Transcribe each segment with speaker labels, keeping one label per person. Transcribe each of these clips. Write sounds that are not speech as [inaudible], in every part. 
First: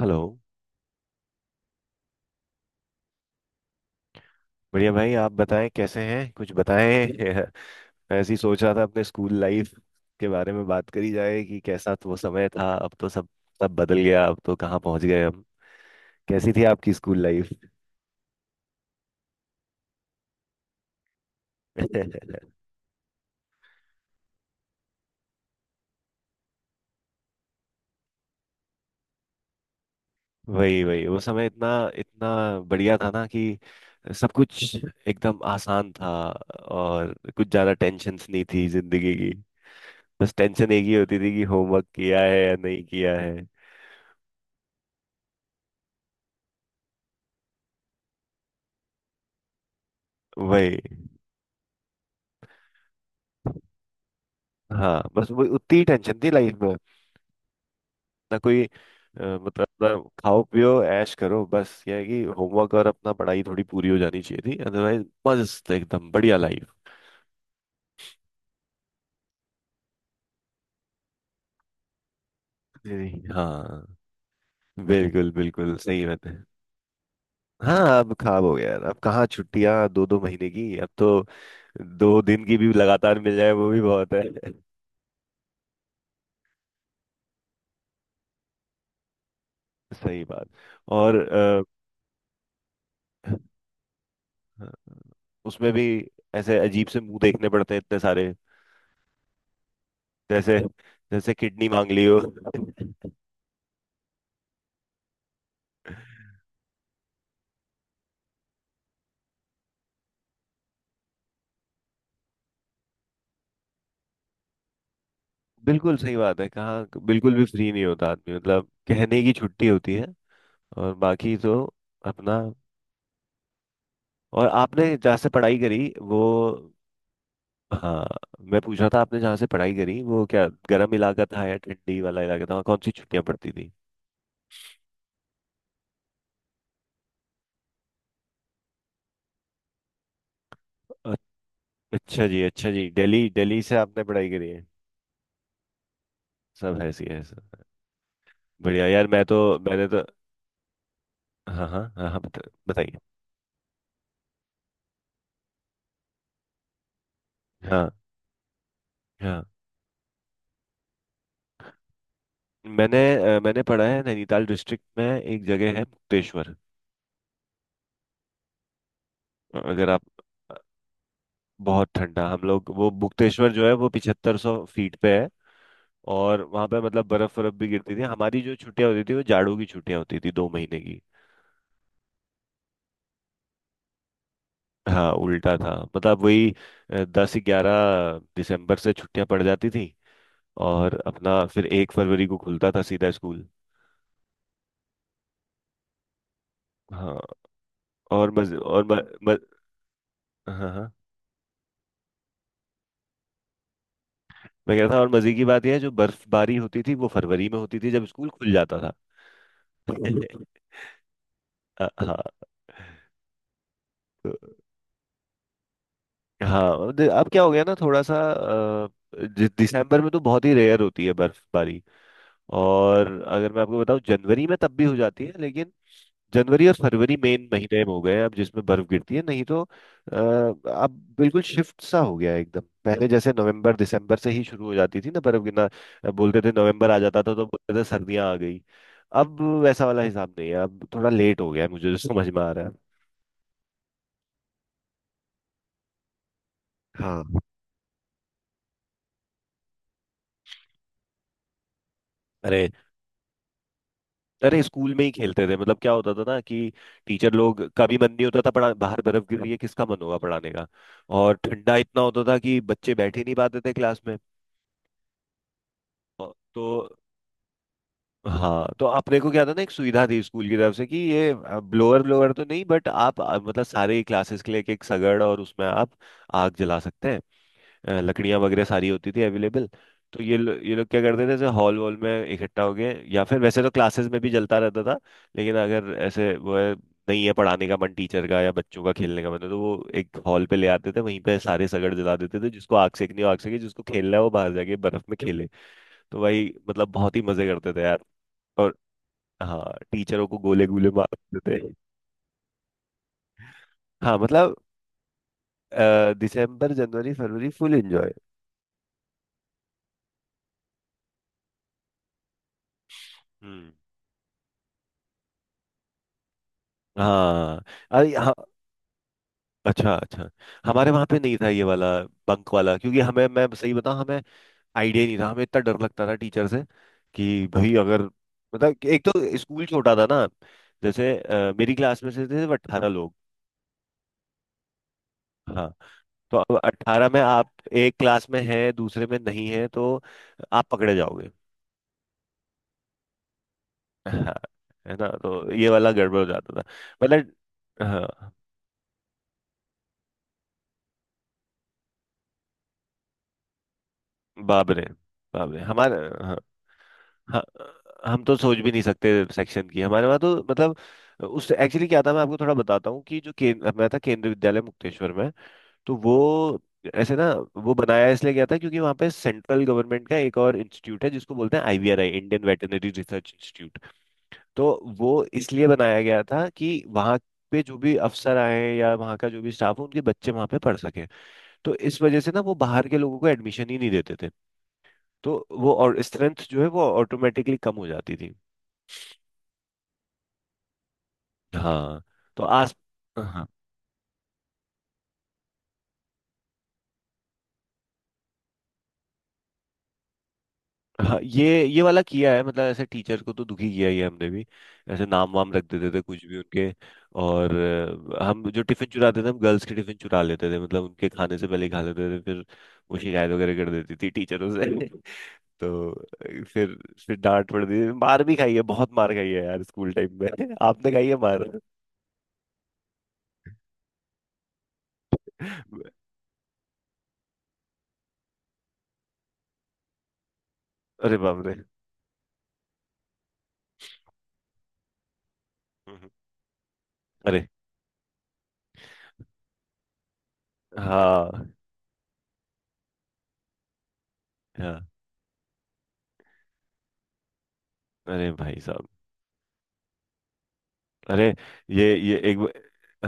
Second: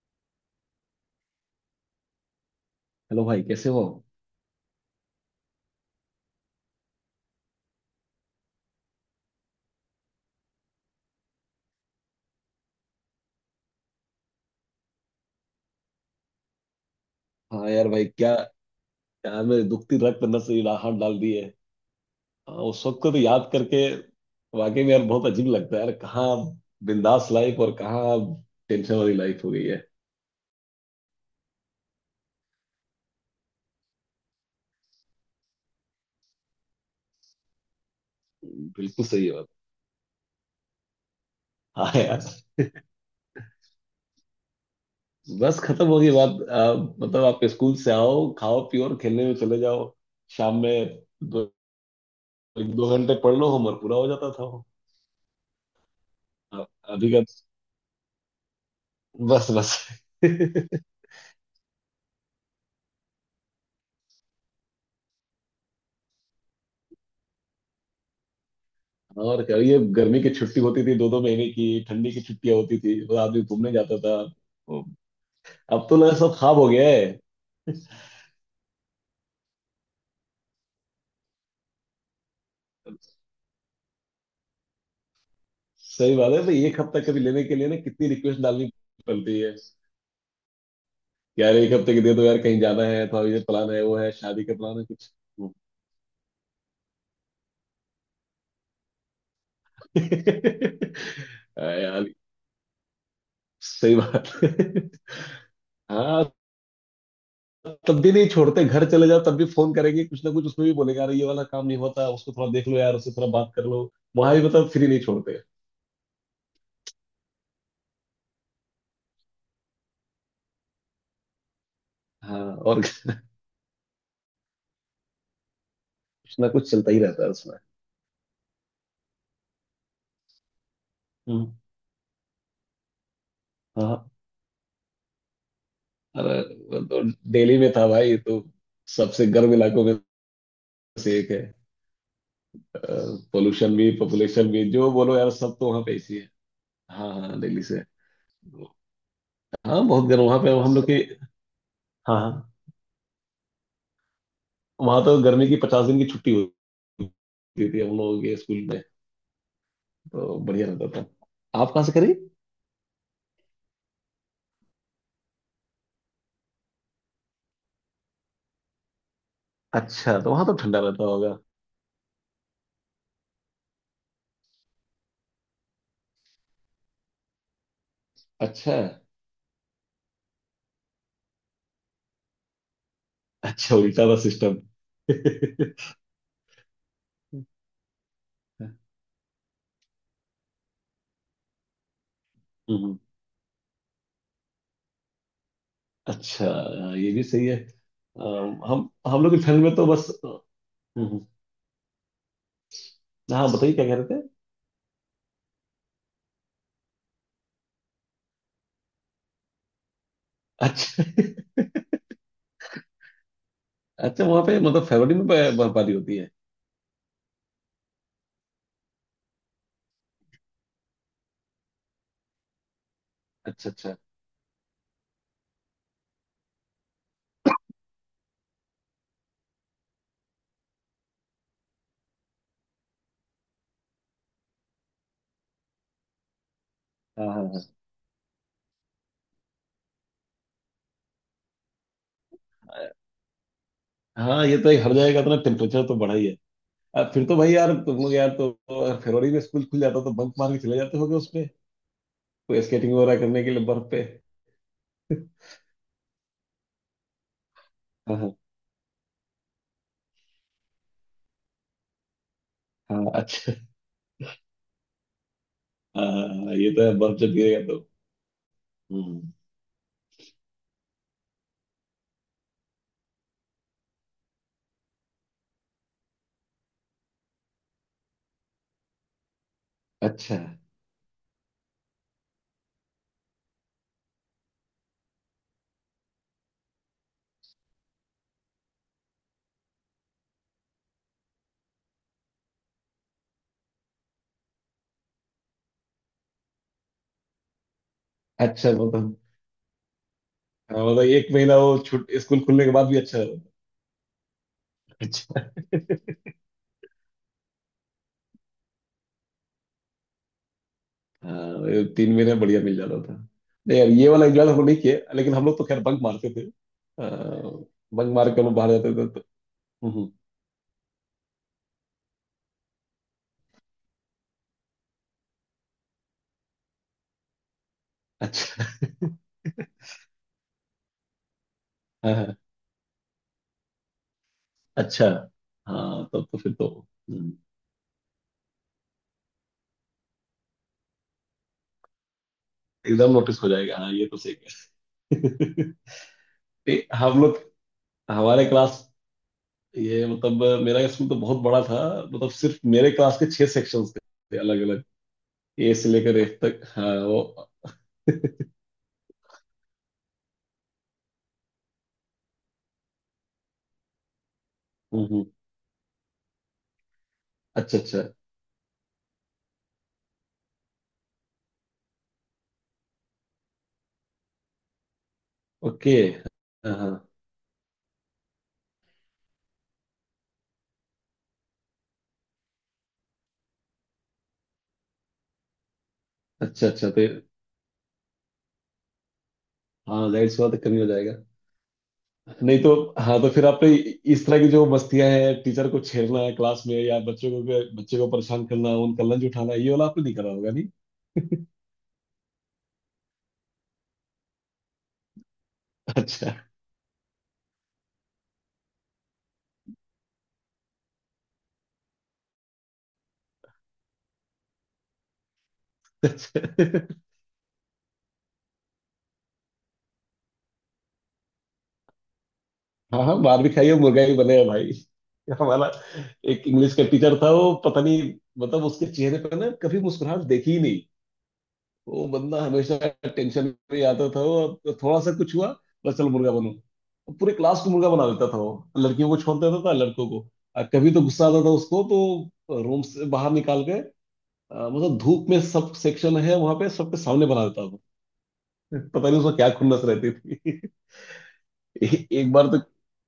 Speaker 1: Hello.
Speaker 2: Hello भाई, कैसे हो।
Speaker 1: बढ़िया भाई, आप बताएं कैसे हैं? कुछ बताएं। [laughs] ऐसी सोच रहा था अपने स्कूल लाइफ के बारे में बात करी जाए कि कैसा तो वो समय था। अब तो सब सब बदल गया, अब तो कहाँ पहुंच गए हम। कैसी थी आपकी स्कूल लाइफ?
Speaker 2: हाँ यार, भाई क्या यार, मेरे दुखती रग पे नस हाथ डाल दी है।
Speaker 1: [laughs]
Speaker 2: हाँ, उस वक्त को तो याद करके वाकई में यार बहुत अजीब लगता है यार। कहाँ बिंदास लाइफ और कहाँ टेंशन वाली लाइफ हो गई है।
Speaker 1: वही वही, वो समय इतना इतना बढ़िया था ना कि सब कुछ एकदम आसान था, और कुछ ज्यादा टेंशन्स नहीं थी
Speaker 2: बिल्कुल
Speaker 1: जिंदगी की।
Speaker 2: सही बात।
Speaker 1: बस टेंशन एक ही होती थी कि होमवर्क
Speaker 2: हाँ
Speaker 1: किया
Speaker 2: यार,
Speaker 1: है या नहीं किया है।
Speaker 2: बस खत्म हो गई बात। मतलब आप स्कूल से आओ, खाओ पियो और खेलने में चले जाओ। शाम
Speaker 1: वही।
Speaker 2: में दो दो घंटे पढ़ लो, होमवर्क पूरा हो जाता था वो।
Speaker 1: हाँ, बस वो उतनी ही टेंशन थी लाइफ
Speaker 2: अब-
Speaker 1: में।
Speaker 2: अभी का।
Speaker 1: ना कोई
Speaker 2: बस
Speaker 1: मतलब
Speaker 2: बस।
Speaker 1: अपना खाओ
Speaker 2: [laughs]
Speaker 1: पियो ऐश करो, बस ये है कि होमवर्क और अपना पढ़ाई थोड़ी पूरी हो जानी चाहिए थी, अदरवाइज मस्त एकदम बढ़िया लाइफ।
Speaker 2: और क्या, ये गर्मी की छुट्टी होती थी दो दो महीने की, ठंडी की छुट्टियां होती थी और आदमी घूमने
Speaker 1: हाँ,
Speaker 2: जाता था। वो-
Speaker 1: बिल्कुल बिल्कुल
Speaker 2: अब तो
Speaker 1: सही
Speaker 2: लगा
Speaker 1: बात
Speaker 2: सब
Speaker 1: है।
Speaker 2: खाब हो गया है।
Speaker 1: हाँ, अब खराब हो गया यार। अब कहाँ छुट्टियां दो दो महीने की, अब तो 2 दिन की भी लगातार मिल जाए वो भी बहुत है। [laughs]
Speaker 2: सही बात है भाई, एक हफ्ता कभी लेने के लिए ना कितनी रिक्वेस्ट डालनी पड़ती है।
Speaker 1: सही बात। और
Speaker 2: यार एक हफ्ते की दे दो यार, कहीं जाना है थोड़ा, ये प्लान है वो है शादी का प्लान है कुछ।
Speaker 1: उसमें भी ऐसे अजीब से मुंह देखने पड़ते हैं इतने सारे, जैसे
Speaker 2: [laughs]
Speaker 1: जैसे किडनी
Speaker 2: हाँ
Speaker 1: मांग ली
Speaker 2: यार,
Speaker 1: हो।
Speaker 2: सही बात [laughs] है। हाँ, तब भी नहीं छोड़ते। घर चले जाओ तब भी फोन करेंगे। कुछ ना कुछ उसमें भी बोलेगा, अरे ये वाला काम नहीं होता, उसको थोड़ा देख लो यार, उससे थोड़ा बात कर लो। वहां भी मतलब फ्री नहीं छोड़ते।
Speaker 1: बिल्कुल सही बात है, कहाँ बिल्कुल भी फ्री नहीं होता आदमी, मतलब कहने की छुट्टी होती है और बाकी तो अपना।
Speaker 2: हाँ, और
Speaker 1: और आपने जहाँ से पढ़ाई करी वो?
Speaker 2: कुछ ना कुछ चलता ही रहता है उसमें।
Speaker 1: हाँ, मैं पूछ रहा था आपने जहाँ से पढ़ाई करी, वो क्या गर्म इलाका था
Speaker 2: हम्म,
Speaker 1: या ठंडी वाला इलाका था, वहाँ कौन सी छुट्टियाँ पड़ती थी?
Speaker 2: हाँ, अरे वो तो दिल्ली में था भाई, तो सबसे गर्म इलाकों में
Speaker 1: अ-
Speaker 2: से एक है।
Speaker 1: अच्छा जी, अच्छा जी, दिल्ली, दिल्ली से
Speaker 2: पोल्यूशन भी,
Speaker 1: आपने पढ़ाई
Speaker 2: पॉपुलेशन
Speaker 1: करी
Speaker 2: भी,
Speaker 1: है।
Speaker 2: जो बोलो यार, सब तो वहाँ पे ऐसी है।
Speaker 1: सब ऐसी
Speaker 2: हाँ
Speaker 1: है
Speaker 2: हाँ, दिल्ली
Speaker 1: सब।
Speaker 2: से।
Speaker 1: बढ़िया यार, मैं तो
Speaker 2: हाँ,
Speaker 1: मैंने तो
Speaker 2: बहुत गर्म वहाँ पे हम लोग की।
Speaker 1: हाँ हाँ हाँ हाँ,
Speaker 2: हाँ हाँ,
Speaker 1: बताइए।
Speaker 2: वहाँ तो गर्मी की 50 दिन की छुट्टी होती थी
Speaker 1: हाँ
Speaker 2: हम लोगों के स्कूल में।
Speaker 1: हाँ।
Speaker 2: तो बढ़िया रहता था। आप कहाँ से करी?
Speaker 1: मैंने मैंने पढ़ा है नैनीताल डिस्ट्रिक्ट में, एक जगह है मुक्तेश्वर। अगर आप
Speaker 2: अच्छा, तो वहाँ तो ठंडा रहता होगा।
Speaker 1: बहुत ठंडा। हम लोग वो मुक्तेश्वर जो है वो 7500 फीट पे है। और वहां पे मतलब बर्फ, बर्फ भी गिरती थी। हमारी जो
Speaker 2: अच्छा
Speaker 1: छुट्टियां होती थी वो जाड़ों की छुट्टियां होती थी, 2 महीने की।
Speaker 2: अच्छा, उल्टा था सिस्टम।
Speaker 1: हाँ उल्टा था,
Speaker 2: [laughs]
Speaker 1: मतलब वही 10-11 दिसंबर से छुट्टियां पड़ जाती थी, और अपना फिर 1 फरवरी को खुलता था
Speaker 2: हम्म।
Speaker 1: सीधा स्कूल।
Speaker 2: अच्छा। हाँ, ये
Speaker 1: हाँ।
Speaker 2: भी सही है। अ,
Speaker 1: और मज और
Speaker 2: हम
Speaker 1: म,
Speaker 2: हम लोग
Speaker 1: म,
Speaker 2: की ठंड में तो बस।
Speaker 1: हाँ हाँ,
Speaker 2: हम्म। हाँ, बताइए क्या कह रहे थे।
Speaker 1: मैं कह रहा था, और मजे की बात यह है, जो बर्फबारी होती थी वो फरवरी में होती थी जब स्कूल खुल जाता था। [laughs]
Speaker 2: अच्छा। [laughs]
Speaker 1: हाँ।
Speaker 2: अच्छा,
Speaker 1: तो
Speaker 2: वहाँ पे मतलब फरवरी में बर्फबारी होती है?
Speaker 1: हाँ अब क्या हो गया ना थोड़ा सा दिसंबर में तो बहुत ही रेयर होती है बर्फबारी। और अगर मैं
Speaker 2: अच्छा
Speaker 1: आपको
Speaker 2: अच्छा।
Speaker 1: बताऊं, जनवरी में तब भी हो जाती है, लेकिन जनवरी और फरवरी मेन महीने हो गए हैं अब जिसमें बर्फ गिरती है। नहीं तो अब बिल्कुल शिफ्ट सा हो गया है एकदम, पहले जैसे नवंबर दिसंबर से ही शुरू हो जाती थी ना बर्फ गिरना। बोलते थे नवंबर आ जाता
Speaker 2: हाँ
Speaker 1: था तो
Speaker 2: हाँ
Speaker 1: बोलते थे सर्दियां आ गई। अब वैसा वाला हिसाब नहीं है, अब थोड़ा लेट हो गया है, मुझे जो समझ में आ रहा है।
Speaker 2: हाँ हाँ, ये तो एक हर जगह का तो ना, टेम्परेचर तो बढ़ा ही है। अब फिर तो
Speaker 1: हाँ।
Speaker 2: भाई यार, तुम लोग यार, तो अगर फरवरी में स्कूल खुल जाता तो बंक मार के चले जाते होगे उसमें। कोई
Speaker 1: अरे,
Speaker 2: स्केटिंग वगैरह करने के लिए बर्फ पे।
Speaker 1: अरे स्कूल में ही खेलते थे। मतलब क्या होता था ना कि टीचर लोग का भी मन
Speaker 2: हाँ
Speaker 1: नहीं
Speaker 2: हाँ
Speaker 1: होता था पढ़ा, बाहर बर्फ गिर रही है किसका मन होगा पढ़ाने का। और ठंडा इतना होता था कि बच्चे
Speaker 2: हाँ,
Speaker 1: बैठ ही नहीं
Speaker 2: अच्छा।
Speaker 1: पाते थे क्लास में।
Speaker 2: हाँ
Speaker 1: और-
Speaker 2: हाँ,
Speaker 1: तो
Speaker 2: ये तो है, बर्फ जब गिरेगा तो।
Speaker 1: हाँ, तो अपने को
Speaker 2: हम्म।
Speaker 1: क्या था ना, एक सुविधा थी स्कूल की तरफ से कि ये ब्लोअर, ब्लोअर तो नहीं, बट आप मतलब सारे क्लासेस के लिए एक एक सगड़, और उसमें आप आग जला सकते हैं। लकड़ियां वगैरह सारी होती थी अवेलेबल। तो ये
Speaker 2: अच्छा
Speaker 1: लो, ये लोग क्या करते थे, जैसे हॉल वॉल में इकट्ठा हो गए, या फिर वैसे तो क्लासेस में भी जलता रहता था, लेकिन अगर ऐसे वो है, नहीं है पढ़ाने का मन टीचर का या बच्चों का खेलने का मन, तो वो एक हॉल पे ले आते थे, वहीं पे सारे सगड़ जला देते थे, जिसको आग सेकनी हो आग सेके, जिसको खेलना है वो बाहर जाके बर्फ में खेले। तो भाई मतलब बहुत ही मजे करते थे यार।
Speaker 2: अच्छा,
Speaker 1: और
Speaker 2: मतलब
Speaker 1: हाँ, टीचरों को गोले
Speaker 2: हाँ,
Speaker 1: गोले
Speaker 2: मतलब एक
Speaker 1: मारते
Speaker 2: महीना
Speaker 1: थे।
Speaker 2: वो छुट स्कूल खुलने के बाद भी, अच्छा
Speaker 1: हाँ, मतलब
Speaker 2: है।
Speaker 1: दिसंबर जनवरी फरवरी फुल एंजॉय।
Speaker 2: हाँ, ये 3 महीने में बढ़िया मिल जाता था।
Speaker 1: हम्म।
Speaker 2: नहीं यार, ये वाला एंजॉय हमने नहीं किया, लेकिन हम लोग तो खैर बंक मारते थे।
Speaker 1: हाँ,
Speaker 2: बंक
Speaker 1: अरे
Speaker 2: मार
Speaker 1: हाँ,
Speaker 2: के हम लोग बाहर जाते थे तो। हम्म,
Speaker 1: अच्छा
Speaker 2: हम्म।
Speaker 1: अच्छा। हमारे वहां पे नहीं था ये वाला बंक वाला, क्योंकि हमें, मैं सही बताऊं, हमें आइडिया नहीं था, हमें इतना डर लगता था टीचर से कि भाई अगर,
Speaker 2: अच्छा।
Speaker 1: मतलब कि एक तो स्कूल छोटा था ना, जैसे मेरी क्लास में
Speaker 2: हाँ,
Speaker 1: से
Speaker 2: हाँ,
Speaker 1: थे 18 लोग।
Speaker 2: अच्छा।
Speaker 1: हाँ,
Speaker 2: हाँ, तब
Speaker 1: तो
Speaker 2: तो फिर
Speaker 1: अब
Speaker 2: तो
Speaker 1: 18 में
Speaker 2: हम्म,
Speaker 1: आप एक क्लास में हैं दूसरे में नहीं है तो आप पकड़े जाओगे।
Speaker 2: एकदम नोटिस हो जाएगा। हाँ, ये तो
Speaker 1: हाँ
Speaker 2: सही
Speaker 1: है ना, तो ये
Speaker 2: है। [laughs]
Speaker 1: वाला गड़बड़ हो जाता था।
Speaker 2: नहीं, हम
Speaker 1: मतलब।
Speaker 2: लोग
Speaker 1: हाँ
Speaker 2: हमारे क्लास, ये मतलब मेरा स्कूल तो बहुत बड़ा था। मतलब सिर्फ मेरे क्लास के 6 सेक्शंस थे अलग
Speaker 1: बाबरे
Speaker 2: अलग।
Speaker 1: बाबरे
Speaker 2: ए से
Speaker 1: हमारे।
Speaker 2: लेकर
Speaker 1: हाँ।
Speaker 2: एफ तक। हाँ वो।
Speaker 1: ह- हम तो सोच भी नहीं सकते सेक्शन की। हमारे वहाँ तो मतलब उस एक्चुअली क्या था, मैं आपको थोड़ा बताता हूँ, कि जो केंद्र मैं था केंद्रीय विद्यालय मुक्तेश्वर
Speaker 2: हम्म।
Speaker 1: में, तो वो ऐसे ना वो
Speaker 2: अच्छा अच्छा।
Speaker 1: बनाया इसलिए गया था क्योंकि वहाँ पे सेंट्रल गवर्नमेंट का एक और इंस्टीट्यूट है जिसको बोलते हैं IVRI, Indian Veterinary Research Institute. तो वो इसलिए
Speaker 2: ओके।
Speaker 1: बनाया गया था
Speaker 2: हाँ
Speaker 1: कि
Speaker 2: हाँ,
Speaker 1: वहाँ पे जो भी अफसर आए हैं या वहाँ का जो भी स्टाफ हो, उनके बच्चे वहाँ पे पढ़ सके। तो इस वजह से ना वो बाहर के लोगों को एडमिशन ही नहीं देते थे। तो वो और स्ट्रेंथ जो
Speaker 2: अच्छा।
Speaker 1: है वो
Speaker 2: अच्छा तो
Speaker 1: ऑटोमेटिकली कम हो जाती थी।
Speaker 2: हाँ, जाहिर सी बात है, कमी हो जाएगा।
Speaker 1: हाँ, तो
Speaker 2: नहीं तो,
Speaker 1: आस।
Speaker 2: हाँ तो
Speaker 1: हाँ
Speaker 2: फिर आपने इस तरह की जो मस्तियां हैं, टीचर को छेड़ना है क्लास में या बच्चों को बच्चे को परेशान करना, उनका लंच उठाना, ये वाला आपने नहीं करा होगा नहीं?
Speaker 1: हाँ, ये वाला किया है, मतलब ऐसे टीचर को तो दुखी किया ही है हमने भी। ऐसे नाम वाम रख देते थे कुछ
Speaker 2: अच्छा
Speaker 1: भी उनके। और हम जो टिफिन चुराते थे, हम गर्ल्स के टिफिन चुरा लेते थे, मतलब उनके खाने से पहले ही खा लेते थे, फिर वो शिकायत वगैरह कर देती थी टीचरों से। [laughs] तो
Speaker 2: अच्छा।
Speaker 1: फिर डांट पड़ती थी। मार भी खाई है, बहुत मार खाई है यार स्कूल टाइम में। [laughs] आपने खाई है मार?
Speaker 2: हाँ हाँ, मार भी खाई है मुर्गा भी बने हैं भाई। हमारा एक इंग्लिश का टीचर था, वो पता नहीं, मतलब उसके चेहरे पर ना कभी मुस्कुराहट देखी ही।
Speaker 1: अरे बाप रे। [laughs]
Speaker 2: वो बंदा हमेशा टेंशन में ही आता था वो। अब थोड़ा सा कुछ हुआ, बस
Speaker 1: हम्म,
Speaker 2: चलो मुर्गा बनो। अब पूरे
Speaker 1: अरे
Speaker 2: क्लास को मुर्गा बना देता था वो। लड़कियों को छोड़ देता था, लड़कों को। और कभी तो गुस्सा आता था
Speaker 1: हाँ
Speaker 2: उसको, तो रूम से बाहर निकाल के
Speaker 1: हाँ।
Speaker 2: मतलब धूप में, सब सेक्शन है वहां पे, सबके सामने बना देता था।
Speaker 1: अरे भाई साहब,
Speaker 2: पता नहीं उसमें क्या खुन्नस रहती थी। [laughs]
Speaker 1: अरे ये
Speaker 2: ए,
Speaker 1: ये
Speaker 2: एक
Speaker 1: एक
Speaker 2: बार तो।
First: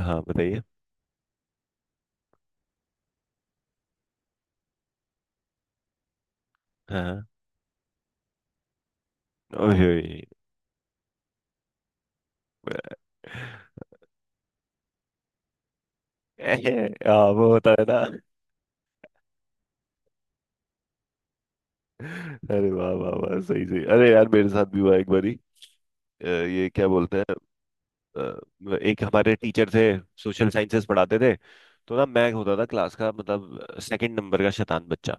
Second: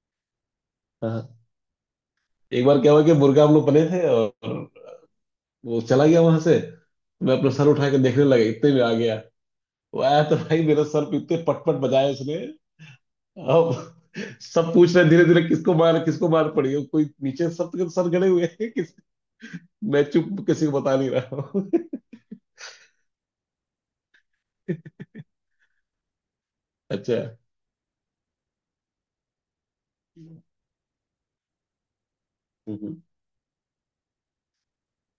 Speaker 1: हाँ बताइए।
Speaker 2: हाँ, एक बार क्या हुआ कि मुर्गा हम लोग बने थे और वो चला गया वहां से।
Speaker 1: हाँ हाँ।
Speaker 2: मैं अपना सर उठा के देखने लगा, इतने में आ गया।
Speaker 1: ओए
Speaker 2: वो
Speaker 1: ओए।
Speaker 2: आया तो भाई, मेरा सर पे इतने पटपट बजाए उसने। अब
Speaker 1: [laughs]
Speaker 2: सब पूछ रहे धीरे धीरे, किसको मार, किसको मार
Speaker 1: अरे,
Speaker 2: पड़ी है, कोई
Speaker 1: हाँ
Speaker 2: नीचे,
Speaker 1: वो होता
Speaker 2: सब
Speaker 1: है ना।
Speaker 2: सर गड़े हुए हैं, किस। मैं चुप, किसी को बता नहीं रहा हूँ। [laughs]
Speaker 1: अरे वाह वाह वाह, सही सही। अरे यार, मेरे साथ भी हुआ एक बारी। ये क्या
Speaker 2: अच्छा।
Speaker 1: बोलते हैं, एक हमारे टीचर थे, सोशल साइंसेस पढ़ाते थे। तो ना मैं होता था क्लास
Speaker 2: हम्म,
Speaker 1: का मतलब सेकंड नंबर का शैतान बच्चा।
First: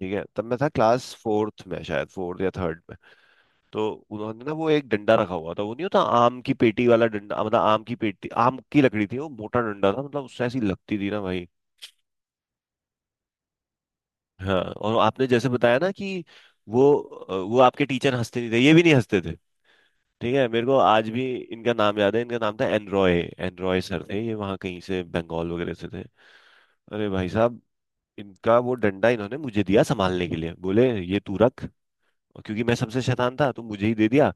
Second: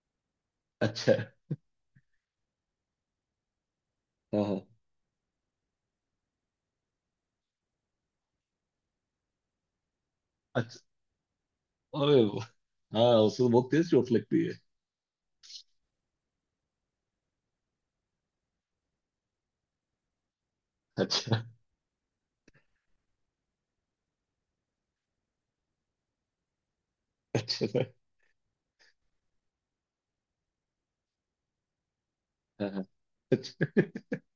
Speaker 1: ठीक है, तब मैं था क्लास
Speaker 2: अच्छा।
Speaker 1: फोर्थ में, शायद फोर्थ या थर्ड। तो उन्होंने
Speaker 2: हाँ
Speaker 1: ना
Speaker 2: हाँ,
Speaker 1: वो एक डंडा रखा हुआ था, वो नहीं होता आम की पेटी वाला डंडा, मतलब आम की पेटी, आम की लकड़ी थी, वो मोटा डंडा था, मतलब उससे ऐसी
Speaker 2: अच्छा।
Speaker 1: लगती थी ना भाई।
Speaker 2: अरे वाह, हाँ, उसको बहुत तेज चोट लगती है।
Speaker 1: हाँ, और आपने जैसे बताया ना कि वो वो आपके टीचर हंसते नहीं थे, ये भी नहीं हंसते थे। ठीक है, मेरे को आज भी
Speaker 2: अच्छा
Speaker 1: इनका नाम याद है। इनका नाम था एनरॉय। एनरॉय सर थे, ये वहाँ कहीं से बंगाल वगैरह से थे। अरे भाई साहब,
Speaker 2: अच्छा।
Speaker 1: इनका वो डंडा इन्होंने मुझे दिया संभालने के लिए, बोले ये तू रख। और क्योंकि
Speaker 2: हाँ
Speaker 1: मैं
Speaker 2: हाँ,
Speaker 1: सबसे शैतान था तो
Speaker 2: अच्छा।
Speaker 1: मुझे ही दे दिया,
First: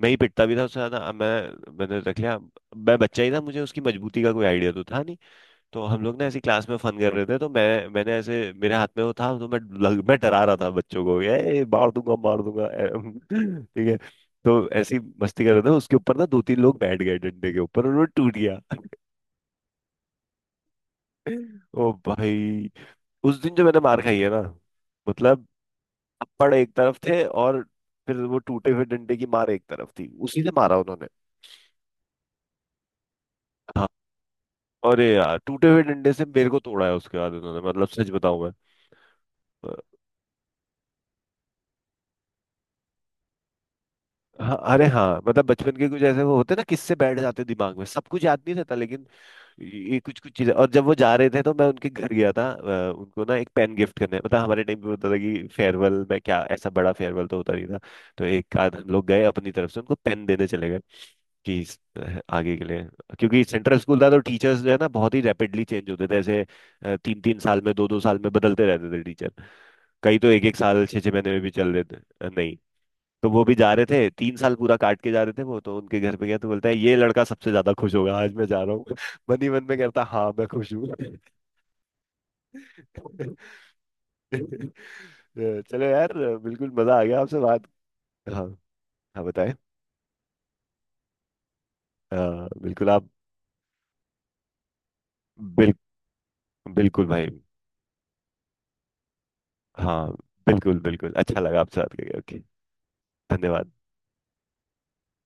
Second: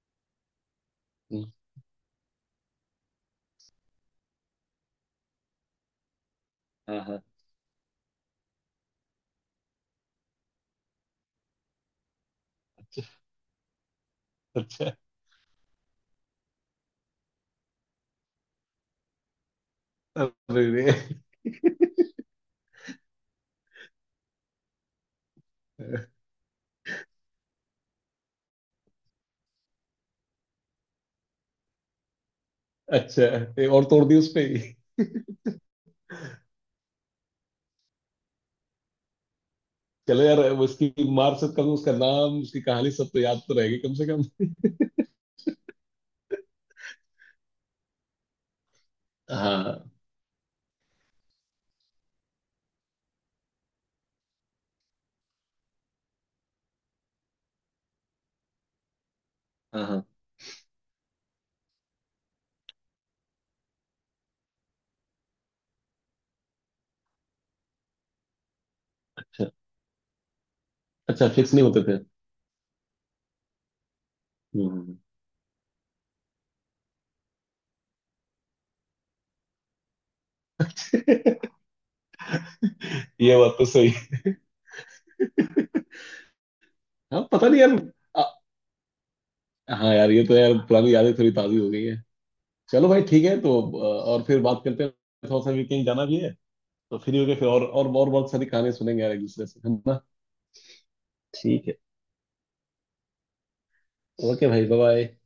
Speaker 1: मैं ही पिटता भी था उससे ज्यादा। अब
Speaker 2: हम्म,
Speaker 1: मैंने रख लिया। मैं बच्चा ही था, मुझे उसकी मजबूती का कोई आइडिया तो था नहीं। तो हम लोग ना ऐसी क्लास में फन
Speaker 2: हाँ
Speaker 1: कर
Speaker 2: हाँ,
Speaker 1: रहे थे, तो मैंने ऐसे मेरे हाथ में वो था, तो मैं डरा रहा था बच्चों को, ये मार दूंगा मार दूंगा, ए। [laughs] ठीक है, तो
Speaker 2: अच्छा।
Speaker 1: ऐसी मस्ती कर रहे थे, उसके ऊपर ना दो तीन लोग बैठ गए डंडे के ऊपर और वो टूट गया।
Speaker 2: अरे रे।
Speaker 1: [laughs] ओ भाई, उस दिन जो मैंने मार खाई है ना, मतलब थप्पड़ एक तरफ थे और फिर वो टूटे हुए डंडे की मार एक तरफ थी, उसी से मारा उन्होंने।
Speaker 2: अच्छा, ये और तोड़ दी उस पे ही।
Speaker 1: अरे यार, टूटे हुए डंडे से मेरे को तोड़ा है उसके बाद उन्होंने, मतलब सच बताऊं मैं, अ,
Speaker 2: चलो यार, उसकी मार से कम, उसका नाम उसकी कहानी सब तो याद तो रहेगी कम से कम।
Speaker 1: हाँ। अरे हाँ, मतलब बचपन के कुछ ऐसे वो होते ना, किससे बैठ जाते दिमाग में, सब कुछ याद नहीं रहता लेकिन
Speaker 2: हाँ
Speaker 1: ये कुछ कुछ चीजें। और जब वो जा रहे थे तो मैं उनके घर गया था, उनको ना एक पेन गिफ्ट करने, मतलब हमारे टाइम पे होता था कि फेयरवेल में क्या, ऐसा बड़ा फेयरवेल तो होता नहीं था, तो एक आध हम लोग गए अपनी तरफ से
Speaker 2: हाँ
Speaker 1: उनको
Speaker 2: हाँ,
Speaker 1: पेन देने चले गए कि आगे के लिए। क्योंकि सेंट्रल स्कूल था तो टीचर्स जो है ना बहुत ही रैपिडली चेंज होते थे ऐसे, तीन तीन साल में दो दो साल में बदलते रहते थे टीचर। कई तो एक एक साल छः छः
Speaker 2: अच्छा।
Speaker 1: महीने में भी
Speaker 2: फिक्स नहीं
Speaker 1: चल
Speaker 2: होते
Speaker 1: देते।
Speaker 2: थे?
Speaker 1: नहीं तो वो भी जा रहे थे, 3 साल पूरा
Speaker 2: हम्म,
Speaker 1: काट के जा रहे थे वो, तो उनके घर पे गया तो बोलता है ये लड़का सबसे ज्यादा खुश होगा आज मैं जा रहा हूँ। [laughs] मन ही मन में कहता हाँ मैं खुश हूँ। [laughs]
Speaker 2: ये बात तो सही।
Speaker 1: चलो यार, बिल्कुल मजा आ गया
Speaker 2: हाँ,
Speaker 1: आपसे
Speaker 2: पता नहीं
Speaker 1: बात।
Speaker 2: यार। आ,
Speaker 1: हाँ, हाँ बताएं।
Speaker 2: हाँ यार, ये तो यार पुरानी यादें थोड़ी ताज़ी हो गई है।
Speaker 1: अ, बिल्कुल
Speaker 2: चलो भाई,
Speaker 1: आप,
Speaker 2: ठीक है तो और फिर बात करते हैं। थोड़ा सा भी
Speaker 1: बिल,
Speaker 2: कहीं जाना भी है। तो
Speaker 1: बिल्कुल
Speaker 2: फ्री
Speaker 1: भाई।
Speaker 2: होके फिर और बहुत सारी कहानी सुनेंगे यार एक दूसरे से, है ना?
Speaker 1: हाँ, बिल्कुल बिल्कुल अच्छा लगा
Speaker 2: ठीक है,
Speaker 1: आपसे बात करके। ओके, धन्यवाद।
Speaker 2: ओके भाई। Bye bye.